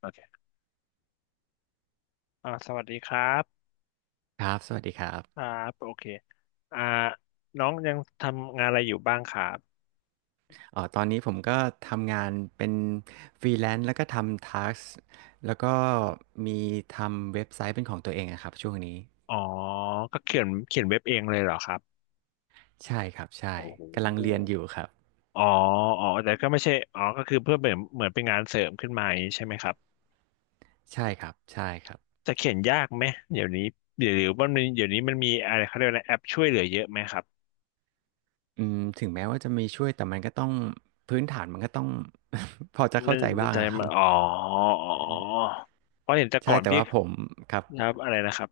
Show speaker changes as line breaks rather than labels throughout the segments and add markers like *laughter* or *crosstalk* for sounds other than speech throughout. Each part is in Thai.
โอเคสวัสดีครับ
ครับสวัสดีครับ
ครับโอเคอ่าน้องยังทำงานอะไรอยู่บ้างครับ
เอ๋อตอนนี้ผมก็ทำงานเป็นฟรีแลนซ์แล้วก็ทำทาสแล้วก็มีทำเว็บไซต์เป็นของตัวเองนะครับช่วงนี้
อ๋อ ก็เขียนเว็บเองเลยเหรอครับ
ใช่ครับใช่
โอ้โห
กำลังเรียนอยู่ครับ
อ๋ออ๋อแต่ก็ไม่ใช่อ๋อก็คือเพื่อเหมือนเป็นงานเสริมขึ้นมาอย่างนี้ใช่ไหมครับ
ใช่ครับใช่ครับ
จะเขียนยากไหมเดี๋ยวนี้เดี๋ยวเดี๋ยว่ามันมีเดี๋ยวนี้มันมีอะไรเขาเรียกว่าอะไรแอปช่วยเหลือเยอะไหมครับ
อืมถึงแม้ว่าจะมีช่วยแต่มันก็ต้องพื้นฐานมันก็ต้อง *laughs* พอจะเข้า
นั่น
ใจ
นั่
บ้า
น
ง
จะ
อะครั
มา
บ
อ๋อ อ๋อ เพราะเห็นแต่ก่
ใช่
อน
แต่
พี่
ว่าผมครับ
ครับ อะไรนะครับ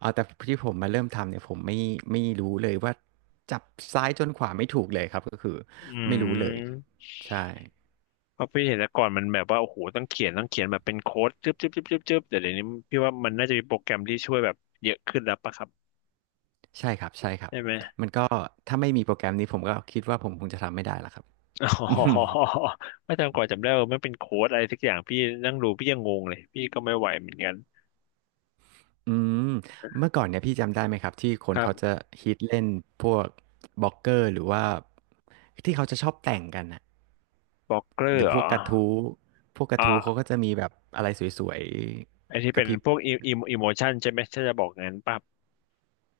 เอาแต่ที่ผมมาเริ่มทำเนี่ยผมไม่รู้เลยว่าจับซ้ายจนขวาไม่ถูกเลยครับก็คือ
อื
ไม่รู้เลย
ม
ใช่
เพราะพี่เห็นแต่ก่อนมันแบบว่าโอ้โหต้องเขียนแบบเป็นโค้ดจึ๊บจึ๊บจึ๊บจึ๊บจึ๊บแต่เดี๋ยวนี้พี่ว่ามันน่าจะมีโปรแกรมที่ช่วยแบบเยอะขึ้นแล้วปะครับ
ใช่ครับใช่ครับ
ใช่ไหม
มันก็ถ้าไม่มีโปรแกรมนี้ผมก็คิดว่าผมคงจะทำไม่ได้ละครับ
*laughs* อ๋
*laughs* อืม
อไม่จำก่อนจำได้ว่ามันเป็นโค้ดอะไรสักอย่างพี่นั่งดูพี่ยังงงเลยพี่ก็ไม่ไหวเหมือนกัน
อืมเมื่อก่อนเนี่ยพี่จำได้ไหมครับที่ค
ค
น
รั
เขา
บ
จะฮิตเล่นพวกบล็อกเกอร์หรือว่าที่เขาจะชอบแต่งกันน่ะ
บล็อกเกอ
ห
ร์
รือ
เหร
พ
อ
วกกระทู้พวกกระทู้เขาก็
อ่ะ
จะมีแบบอะไรสวย
ไอที่
ๆก
เป็
ระ
น
พริบ
พวกอิมอิโมชันใช่ไหมถ้าจะบอกงั้นปั๊บ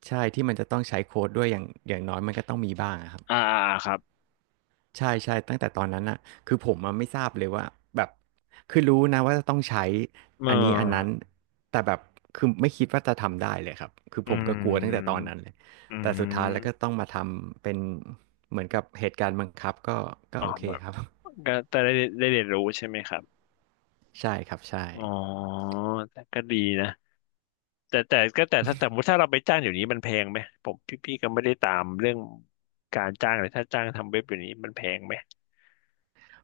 ใช่ที่มันจะต้องใช้โค้ดด้วยอย่างน้อยมันก็ต้องมีบ้างอะครับ
อ่าอ่าครับ
ใช่ใช่ตั้งแต่ตอนนั้นน่ะคือผมอะไม่ทราบเลยว่าแบบคือรู้นะว่าจะต้องใช้
เ
อันนี้อันนั้น
ออ
แต่แบบคือไม่คิดว่าจะทำได้เลยครับคือ
อื
ผมก็กลัวตั้งแต่ตอ
ม
นนั้นเลย
อื
แต่สุดท้ายแล้วก็
ม
ต้องมาทำเป็นเหมือนกับเหตุการณ์บังคับก็ก็
อ๋อ
โอเค
แบบ
ครับ
ก็แต่ได้ได้เรียนรู้ใช่ไหมครับ
*laughs* ใช่ครับใช่
อ๋อแต่ก็ดีนะ แต่แต่ก็แต่ถ้าแต่สมมติถ้าเราไปจ้างอยู่นี้มันแพงไหมผมพี่พี่ก็ไม่ได้ตามเรื่องการจ้างเลยถ้าจ้างทำเว็บอยู่นี้มันแพงไหม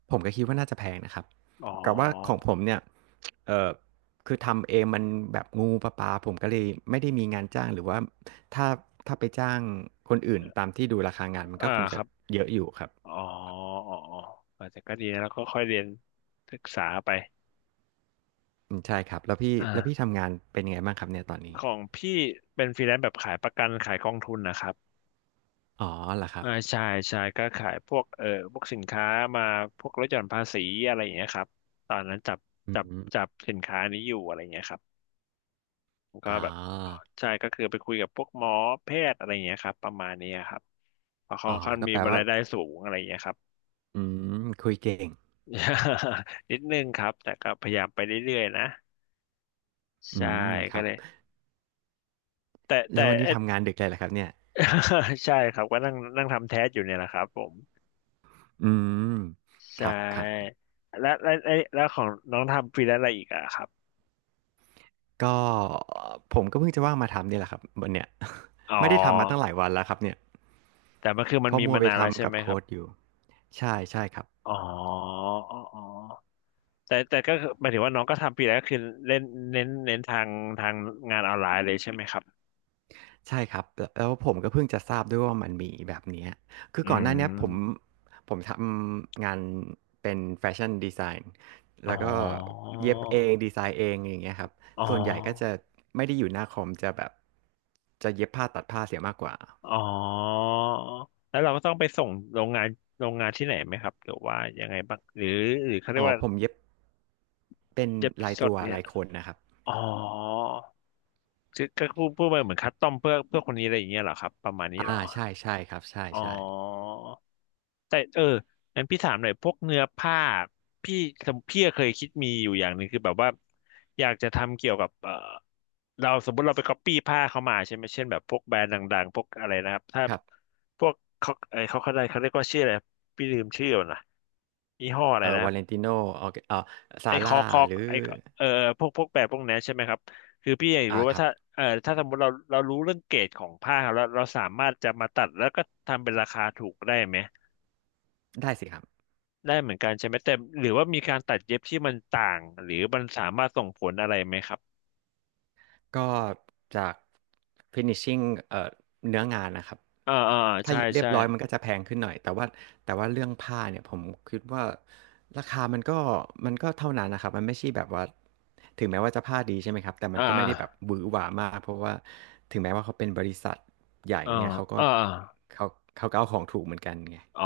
ผมก็คิดว่าน่าจะแพงนะครับ
อ๋อ
กับว่าของผมเนี่ยเออคือทำเองมันแบบงูปลาปลาผมก็เลยไม่ได้มีงานจ้างหรือว่าถ้าถ้าไปจ้างคนอื่นตามที่ดูราคางานมัน
อ่า
ก็คง
ค
จะ
รับ
เยอะอยู่ครับ
อ๋ออ๋ออ๋อเออแต่ก็ดีนะแล้วก็ค่อยเรียนศึกษาไป
อืมใช่ครับ แล้วพี่
อ่า
ทำงานเป็นยังไงบ้างครับเนี่ยตอนนี้
ของพี่เป็นฟรีแลนซ์แบบขายประกันขายกองทุนนะครับ
อ๋อเหรอครับ
ใช่ใช่ก็ขายพวกพวกสินค้ามาพวกลดหย่อนภาษีอะไรอย่างเงี้ยครับตอนนั้นจับ
อื
จับ
ม
จับสินค้านี้อยู่อะไรอย่างเงี้ยครับ ผมก็
อ๋
แบบเอ่อ
อ
ใช่ก็คือไปคุยกับพวกหมอแพทย์อะไรอย่างเงี้ยครับประมาณนี้ครับเพราะเขอ
อ๋อ
งค่อน
ก็
มี
แปลว่า
รายได้สูงอะไรอย่างเงี้ยครับ
อืมคุยเก่ง
*laughs* นิดนึงครับแต่ก็พยายามไปเรื่อยๆนะ
อื
ใช่
มค
ก็
รับ
เลยแต่
แล้ววัน
*laughs*
นี้ทำงานดึกเลยเหรอครับเนี่ย
*laughs* ใช่ครับก็นั่งนั่งทำแท้สอยู่เนี่ยแหละครับผม
อืม
ใช
ครับครับ
่และแล้วของน้องทำฟรีแลนซ์อะไรอีกอะครับ
ก็ผมก็เพิ่งจะว่างมาทำนี่แหละครับวันเนี้ย
อ๋
*laughs* ไม่ได้ทำมาตั้งหลา
อ
ยวันแล้วครับเนี่ย
แต่มันคือมั
เพ
น
อ
มี
มัว
มา
ไป
นานแล้วใช่
ทำกับ
ไหมค
โค้
รับ
ดอยู่ใช่ใช่ครับ
อ๋ออ๋ออ๋อ แต่แต่ก็คือหมายถึงว่าน้องก็ทำปีแล้วก็คือเล่นเน้นทางทางงานออนไลน์เลยใช่ไหมครับ
ใช่ครับแล้วผมก็เพิ่งจะทราบด้วยว่ามันมีแบบเนี้ยคือ
อื
ก่อนหน้าเนี้ยผม
ม
ผมทำงานเป็นแฟชั่นดีไซน์
อ๋อ
แล้วก็เย็บเองดีไซน์เองอย่างเงี้ยครับ
อ๋อ
ส่วนใหญ่ก็จะไม่ได้อยู่หน้าคอมจะแบบจะเย็บผ้าตัดผ้าเสียมากกว่า
อ๋อแล้วเราก็ต้องไปส่งโรงงานโรงงานที่ไหนไหมครับหรือว่ายังไงบ้างหรือหรือเขาเรีย
อ๋
ก
อ
ว่า
ผมเย็บเป็น
เย็บ
ลาย
สด
ตัว
เนี่ย
ลายคนนะครับ
อ๋อคือก็พูดไปเหมือนคัสตอมเพื่อคนนี้อะไรอย่างเงี้ยเหรอครับประมาณนี้เหร
อ่า
อ
ใช่ใช่ครับใช่
อ๋อ
ใช่
แต่งั้นพี่ถามหน่อยพวกเนื้อผ้าพี่สมพี่เคยคิดมีอยู่อย่างหนึ่งคือแบบว่าอยากจะทำเกี่ยวกับเราสมมติเราไปก๊อปปี้ผ้าเขามาใช่ไหมเช่นแบบพวกแบรนด์ดังๆพวกอะไรนะครับถ้า
ครับ
พวกเขาไอเขาเขาได้เขาเรียกว่าชื่ออะไรพี่ลืมชื่อแล้วนะยี่ห้ออะไรนะ
วาเลนติโนออ
ไอ
ซา
ค
ร่า
อกคอ
ห
ก
รือ
ไอเออพวกพวกแบรนด์พวกนั้นใช่ไหมครับคือพี่อยาก
อ่า
รู้
ค
ว่า
รับ
ถ้าถ้าสมมติเราเรารู้เรื่องเกรดของผ้าแล้วเราสามารถจะมาตัดแล้วก็ทำเป็นราคาถูกได้ไหม
ได้สิครับ
ได้เหมือนกันใช่ไหมแต่หรือว่ามีการตัดเย็บที่มันต่างหรือมันสามารถส่งผลอะไรไหมครับ
ก็จาก finishing เอ่อเนื้องานนะครับ
อ่าอ่า
ถ้า
ใช่
เย็บเรีย
ใช่
บร้อยมันก็จะแพงขึ้นหน่อยแต่ว่าเรื่องผ้าเนี่ยผมคิดว่าราคามันก็เท่านั้นนะครับมันไม่ใช่แบบว่าถึงแม้ว่าจะผ้าดีใช่ไหมครับแต่มั
อ่
นก็ไม่ได้แบบ
า
หวือหวามากเพราะว่าถึงแม้ว่าเขาเป็นบริษัทใหญ่
อ่า
เงี้ยเขาก็
อ่า
เขาเขาก็เอาของถูกเหมือนกันไง
อ๋อ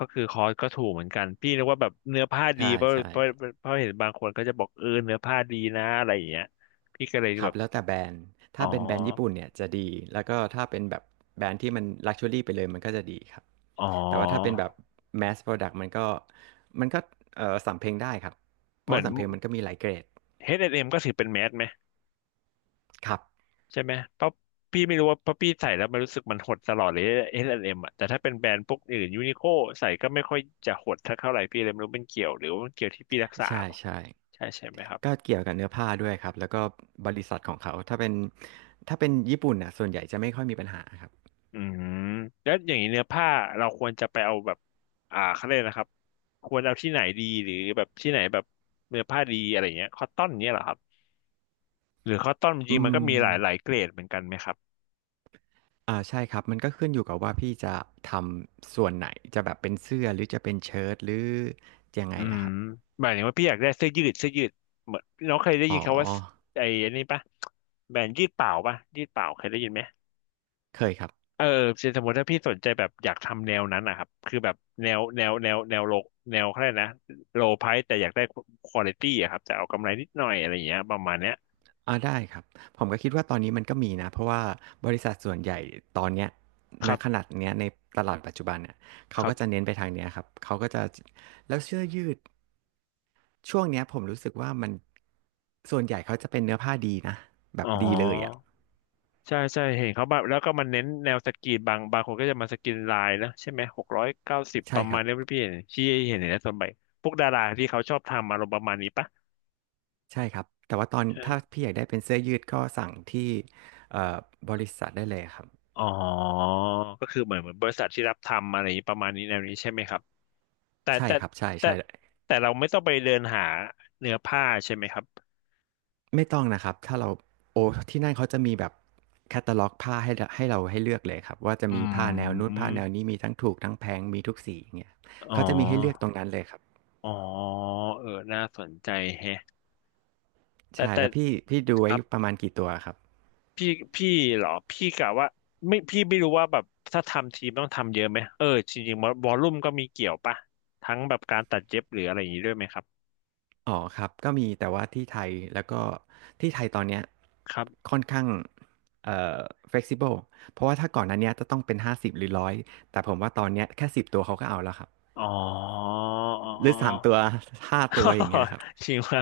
ก็คือคอสก็ถูกเหมือนกันพี่นึกว่าแบบเนื้อผ้าดี
ใช่
เพราะ
ใช่
เพราะเพราะเห็นบางคนก็จะบอกเนื้อผ้าดีนะอะไรอย่างเงี้ยพี่ก็เลย
ค
แบ
รับ
บ
แล้วแต่แบรนด์
อ๋อ
ถ้าเป็นแบรนด์ญี่ปุ่นเนี่ยจะดีแล้วก็ถ้าเป็นแบบแบรนด์ที่มัน Luxury ไปเลยมันก็จะดีครับ
อ๋อ
แต่ว่าถ้าเป็นแบบ Mass Product มันก็มันก็สำเพ็งได้ครับเพ
เห
ราะ
มือ
ว่า
น
สำเพ็งมันก็มีหลายเกรด
เอชแอนด์เอ็มก็ถือเป็นแมสไหม
ครับ
ใช่ไหมเพราะพี่ไม่รู้ว่าเพราะพี่ใส่แล้วมันรู้สึกมันหดตลอดเลย H&M อสแอนด์เอ็มอ่ะแต่ถ้าเป็นแบรนด์พวกอื่นยูนิโคใส่ก็ไม่ค่อยจะหดเท่าไหร่พี่เลยไม่รู้เป็นเกี่ยวหรือว่ามันเกี่ยวที่พี่รักษาป่ะ
ใช่
ใช่ใช่ไหมครับ
ๆก็เกี่ยวกับเนื้อผ้าด้วยครับแล้วก็บริษัทของเขาถ้าเป็นญี่ปุ่นน่ะส่วนใหญ่จะไม่ค่อยมีปัญหาครับ
อืมแล้วอย่างนี้เนื้อผ้าเราควรจะไปเอาแบบเขาเรียกนะครับควรเอาที่ไหนดีหรือแบบที่ไหนแบบเนื้อผ้าดีอะไรเงี้ยคอตตอนเนี้ยเหรอครับหรือคอตตอนจ
อื
ริงๆมันก็
ม
มีหลายเกรดเหมือนกันไหมครับ
อ่าใช่ครับมันก็ขึ้นอยู่กับว่าพี่จะทำส่วนไหนจะแบบเป็นเสื้อหรือจะเป็นเชิ้ตหรือยังไง
อืม
อะครับ
หมายถึงว่าพี่อยากได้เสื้อยืดเหมือนน้องเคยได้
อ๋อ
ยินคำว่าไอ้อันนี้ปะแบรนด์ยืดเปล่าปะยืดเปล่าเคยได้ยินไหม
เคยครับ
เออเช่นสมมติถ้าพี่สนใจแบบอยากทำแนวนั้นนะครับคือแบบแนวแนวแนวแนวโลแนวเขาเรียกนะโลไพรส์แต่อยากได้ควอลิตี้อะครับแต่เอากำไรนิดหน่อยอะไรอย่างเงี้ยประมาณเนี้ย
อาได้ครับผมก็คิดว่าตอนนี้มันก็มีนะเพราะว่าบริษัทส่วนใหญ่ตอนเนี้ย
ค
ณ
รั
ข
บ
นาดเนี้ยในตลาดปัจจุบันเนี่ย
ค
เขา
รั
ก็
บ
จะเน้นไปทางเนี้ยครับเขาก็จะแล้วเสื้อยืดช่วงเนี้ยผมรู้สึกว่ามันส่วนใหญ่เขาจะเป็นเนื้อผ้าดีนะแบ
อ๋
บ
อ
ดีเลยอะ
ใช่ใช่เห็นเขาแบบแล้วก็มันเน้นแนวสกรีนบางคนก็จะมาสกรีนลายนะใช่ไหม690ป
ใช่
ระ
ค
มา
รั
ณ
บ
นี้พี่เห็นที่เห็นในส่วนใหญ่พวกดาราที่เขาชอบทำอารมณ์ประมาณนี้ปะ
ใช่ครับแต่ว่าตอนถ้า
ใช่
พี่อยากได้เป็นเสื้อยืดก็สั่งที่เอ่อบริษัทได้เลยครับ
อ๋อก็คือเหมือนบริษัทที่รับทำอะไรอย่างนี้ประมาณนี้แนวนี้ใช่ไหมครับแต่
ใช่
แต่
ครับใช
แต่
่ๆ
แต่เราไม่ต้องไปเดินหาเนื้อผ้าใช่ไหมครับ
ไม่ต้องนะครับถ้าเราโอ้ที่นั่นเขาจะมีแบบแคตตาล็อกผ้าให้เราให้เลือกเลยครับว่าจะ
อื
มีผ้าแนวนู้นผ้าแนวนี้
ม
มีทั้งถูกทั้งแพงมีทุกสีอย่างเงี้ย
อ๋อ
เขาจะมีให้เลือกตรงนั้นเลยครับ
อ๋อเออน่าสนใจแฮะแต่
ใช่
แต่
แล้วพี่ดู
ค
ไว้
รับ
ประมาณกี่ตัวครับ
พี่พี่เหรอพี่กะว่าไม่พี่ไม่รู้ว่าแบบถ้าทำทีมต้องทำเยอะไหมเออจริงๆวอลลุ่มก็มีเกี่ยวปะทั้งแบบการตัดเย็บหรืออะไรอย่างนี้ด้วยไหมครับ
อ๋อครับก็มีแต่ว่าที่ไทยแล้วก็ที่ไทยตอนเนี้ย
ครับ
ค่อนข้างเอ่อ flexible เพราะว่าถ้าก่อนหนั้นเนี้ยจะต้องเป็นห้าสิบหรือร้อยแต่ผมว่าตอนเนี้ยแค่สิบตัวเขาก็เอาแล้วครับ
อ๋อ *laughs* อ๋อ
ห
อ๋อ
รือสามตัวห้าตัวอย่างเงี้ยครับ
*laughs* จริงว่า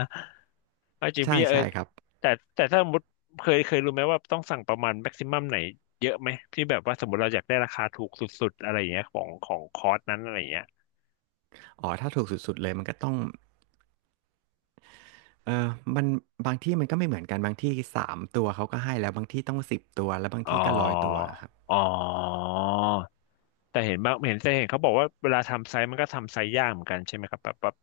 จริง
ใช่
พี่เออ
ใช่ครับ
แต่แต่ถ้าสมมติเคยรู้ไหมว่าต้องสั่งประมาณแม็กซิมัมไหนเยอะไหมที่แบบว่าสมมติเราอยากได้ราคาถูกสุดๆอะไรอย่างเงี้ยของคอร์สนั้นอะไรอย่างเงี้ย
อ๋อถ้าถูกสุดๆเลยมันก็ต้องเออมันบางที่มันก็ไม่เหมือนกันบางที่3ตัวเขาก็ให้แล้วบางที่ต้อง10ตัวแล้วบาง
อ๋อ
ที่ก็100ตัวอะครับ
อ๋อ แต่เห็นบางเห็นแต่เห็นเขาบอกว่าเวลาทำไซส์มันก็ทำไซส์ยากเหมือนกันใช่ไหมครับแบบ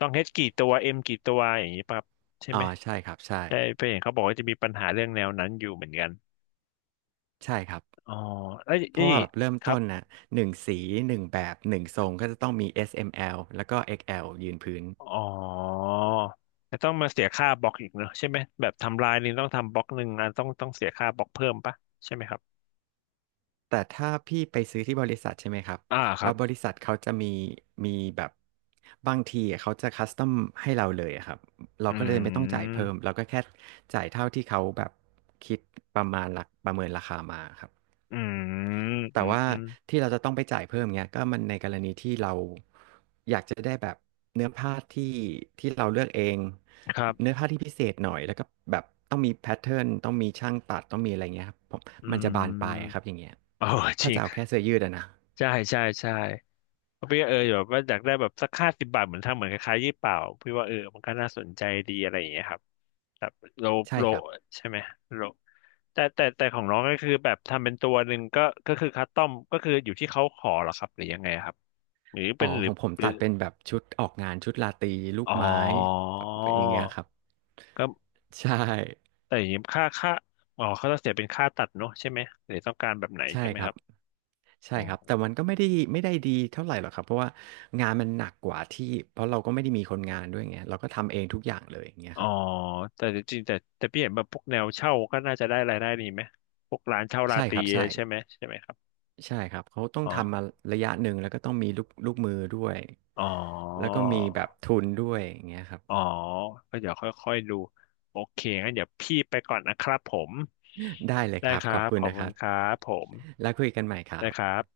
ต้องเฮดกี่ตัวเอ็มกี่ตัวอย่างนี้ปะครับใช่
อ๋อ
ไหม
ใช่ครับ ใช่
ใช่ไปเห็นเขาบอกว่าจะมีปัญหาเรื่องแนวนั้นอยู่เหมือนกัน
ใช่ครับ
อ๋อแล้ว
เพ
นี่
ราะว่าแบบเริ่ม
ครั
ต้
บ
นน่ะ1สี1แบบ1ทรงก็จะต้องมี S M L แล้วก็ XL ยืนพื้น
อ๋อแต่ต้องมาเสียค่าบล็อกอีกเนอะใช่ไหมแบบทำลายนี่ต้องทำบล็อกหนึ่งอันต้องเสียค่าบล็อกเพิ่มปะใช่ไหมครับ
แต่ถ้าพี่ไปซื้อที่บริษัทใช่ไหมครับ
อ่าค
แล้
รั
ว
บ
บริษัทเขาจะมีแบบบางทีเขาจะคัสตอมให้เราเลยอะครับ เรา
อื
ก็เลยไม่ต้องจ่ายเพิ่
ม
มเราก็แค่จ่ายเท่าที่เขาแบบคิดประมาณราประเมินราคามาครับ
อืม
แต่
อืม
ว่า
อืม
ที่เราจะต้องไปจ่ายเพิ่มเงี้ยก็มันในกรณีที่เราอยากจะได้แบบเนื้อผ้าที่เราเลือกเอง
ครั
เนื้อ
บ
ผ้าที่พิเศษหน่อยแล้วก็แบบต้องมีแพทเทิร์นต้องมีช่างตัดต้องมีอะไรเงี้ยครับผม
อื
มันจะบานปลายค
ม
รับอย่างเงี้ย
โอ้จ
ถ้า
ริง
จะเอาแค่เสื้อยืดอะนะ
ใช่ใช่ใช่ พี่ก็เออแบบว่าอยากได้แบบสัก50 บาทเหมือนทำเหมือนคล้ายๆยี่เป่าพี่ว่าเออมันก็น่าสนใจดีอะไรอย่างเงี้ยครับแบบโล
ใช่
โล
ครับ
ใช่ไหมโลแต่ของน้องก็คือแบบทำเป็นตัวหนึ่งก็ก็คือคัสตอมก็คืออยู่ที่เขาขอเหรอครับหรือยังไงครับหรือ
อ๋
เป็
อ
นหรื
ข
อ
องผม
หรื
ตั
อ
ดเป็นแบบชุดออกงานชุดราตรีลูก
อ๋อ
ไม้แบบอย่างเงี้ยครับ
ก็
ใช่
แต่อย่างนี้ค่าอ๋อเขาจะเสียเป็นค่าตัดเนอะใช่ไหมหรือต้องการแบบไหน
ใช่
ใช่ไหม
ครั
ค
บ
รับ
ใช่ครับแต่มันก็ไม่ได้ดีเท่าไหร่หรอกครับเพราะว่างานมันหนักกว่าที่เพราะเราก็ไม่ได้มีคนงานด้วยไงเราก็ทำเองทุกอย่างเลยอย่างเงี้ย
อ๋
ค
อ
รับ
แต่จริงๆแต่แต่พี่เห็นแบบพวกแนวเช่าก็น่าจะได้รายได้ดีไหมพวกร้านเช่ารา
ใช่
ต
ค
รี
รับใช่
ใช่ไหมใช่ไหมครับ
ใช่ครับเขาต้อง
อ๋อ
ทำมาระยะหนึ่งแล้วก็ต้องมีลูกมือด้วย
อ๋อ
แล้วก็มีแบบทุนด้วยอย่างเงี้ยครับ
อ๋อก็เดี๋ยวค่อยๆดูโอเคงั้นเดี๋ยวพี่ไปก่อนนะครับผม
ได้เลยค
ได้
รับ
ค
ข
รั
อบ
บ
คุ
ข
ณ
อบ
นะค
คุณ
รับ
ครับผม
แล้วคุยกันใหม่ครั
ได้
บ
ครับ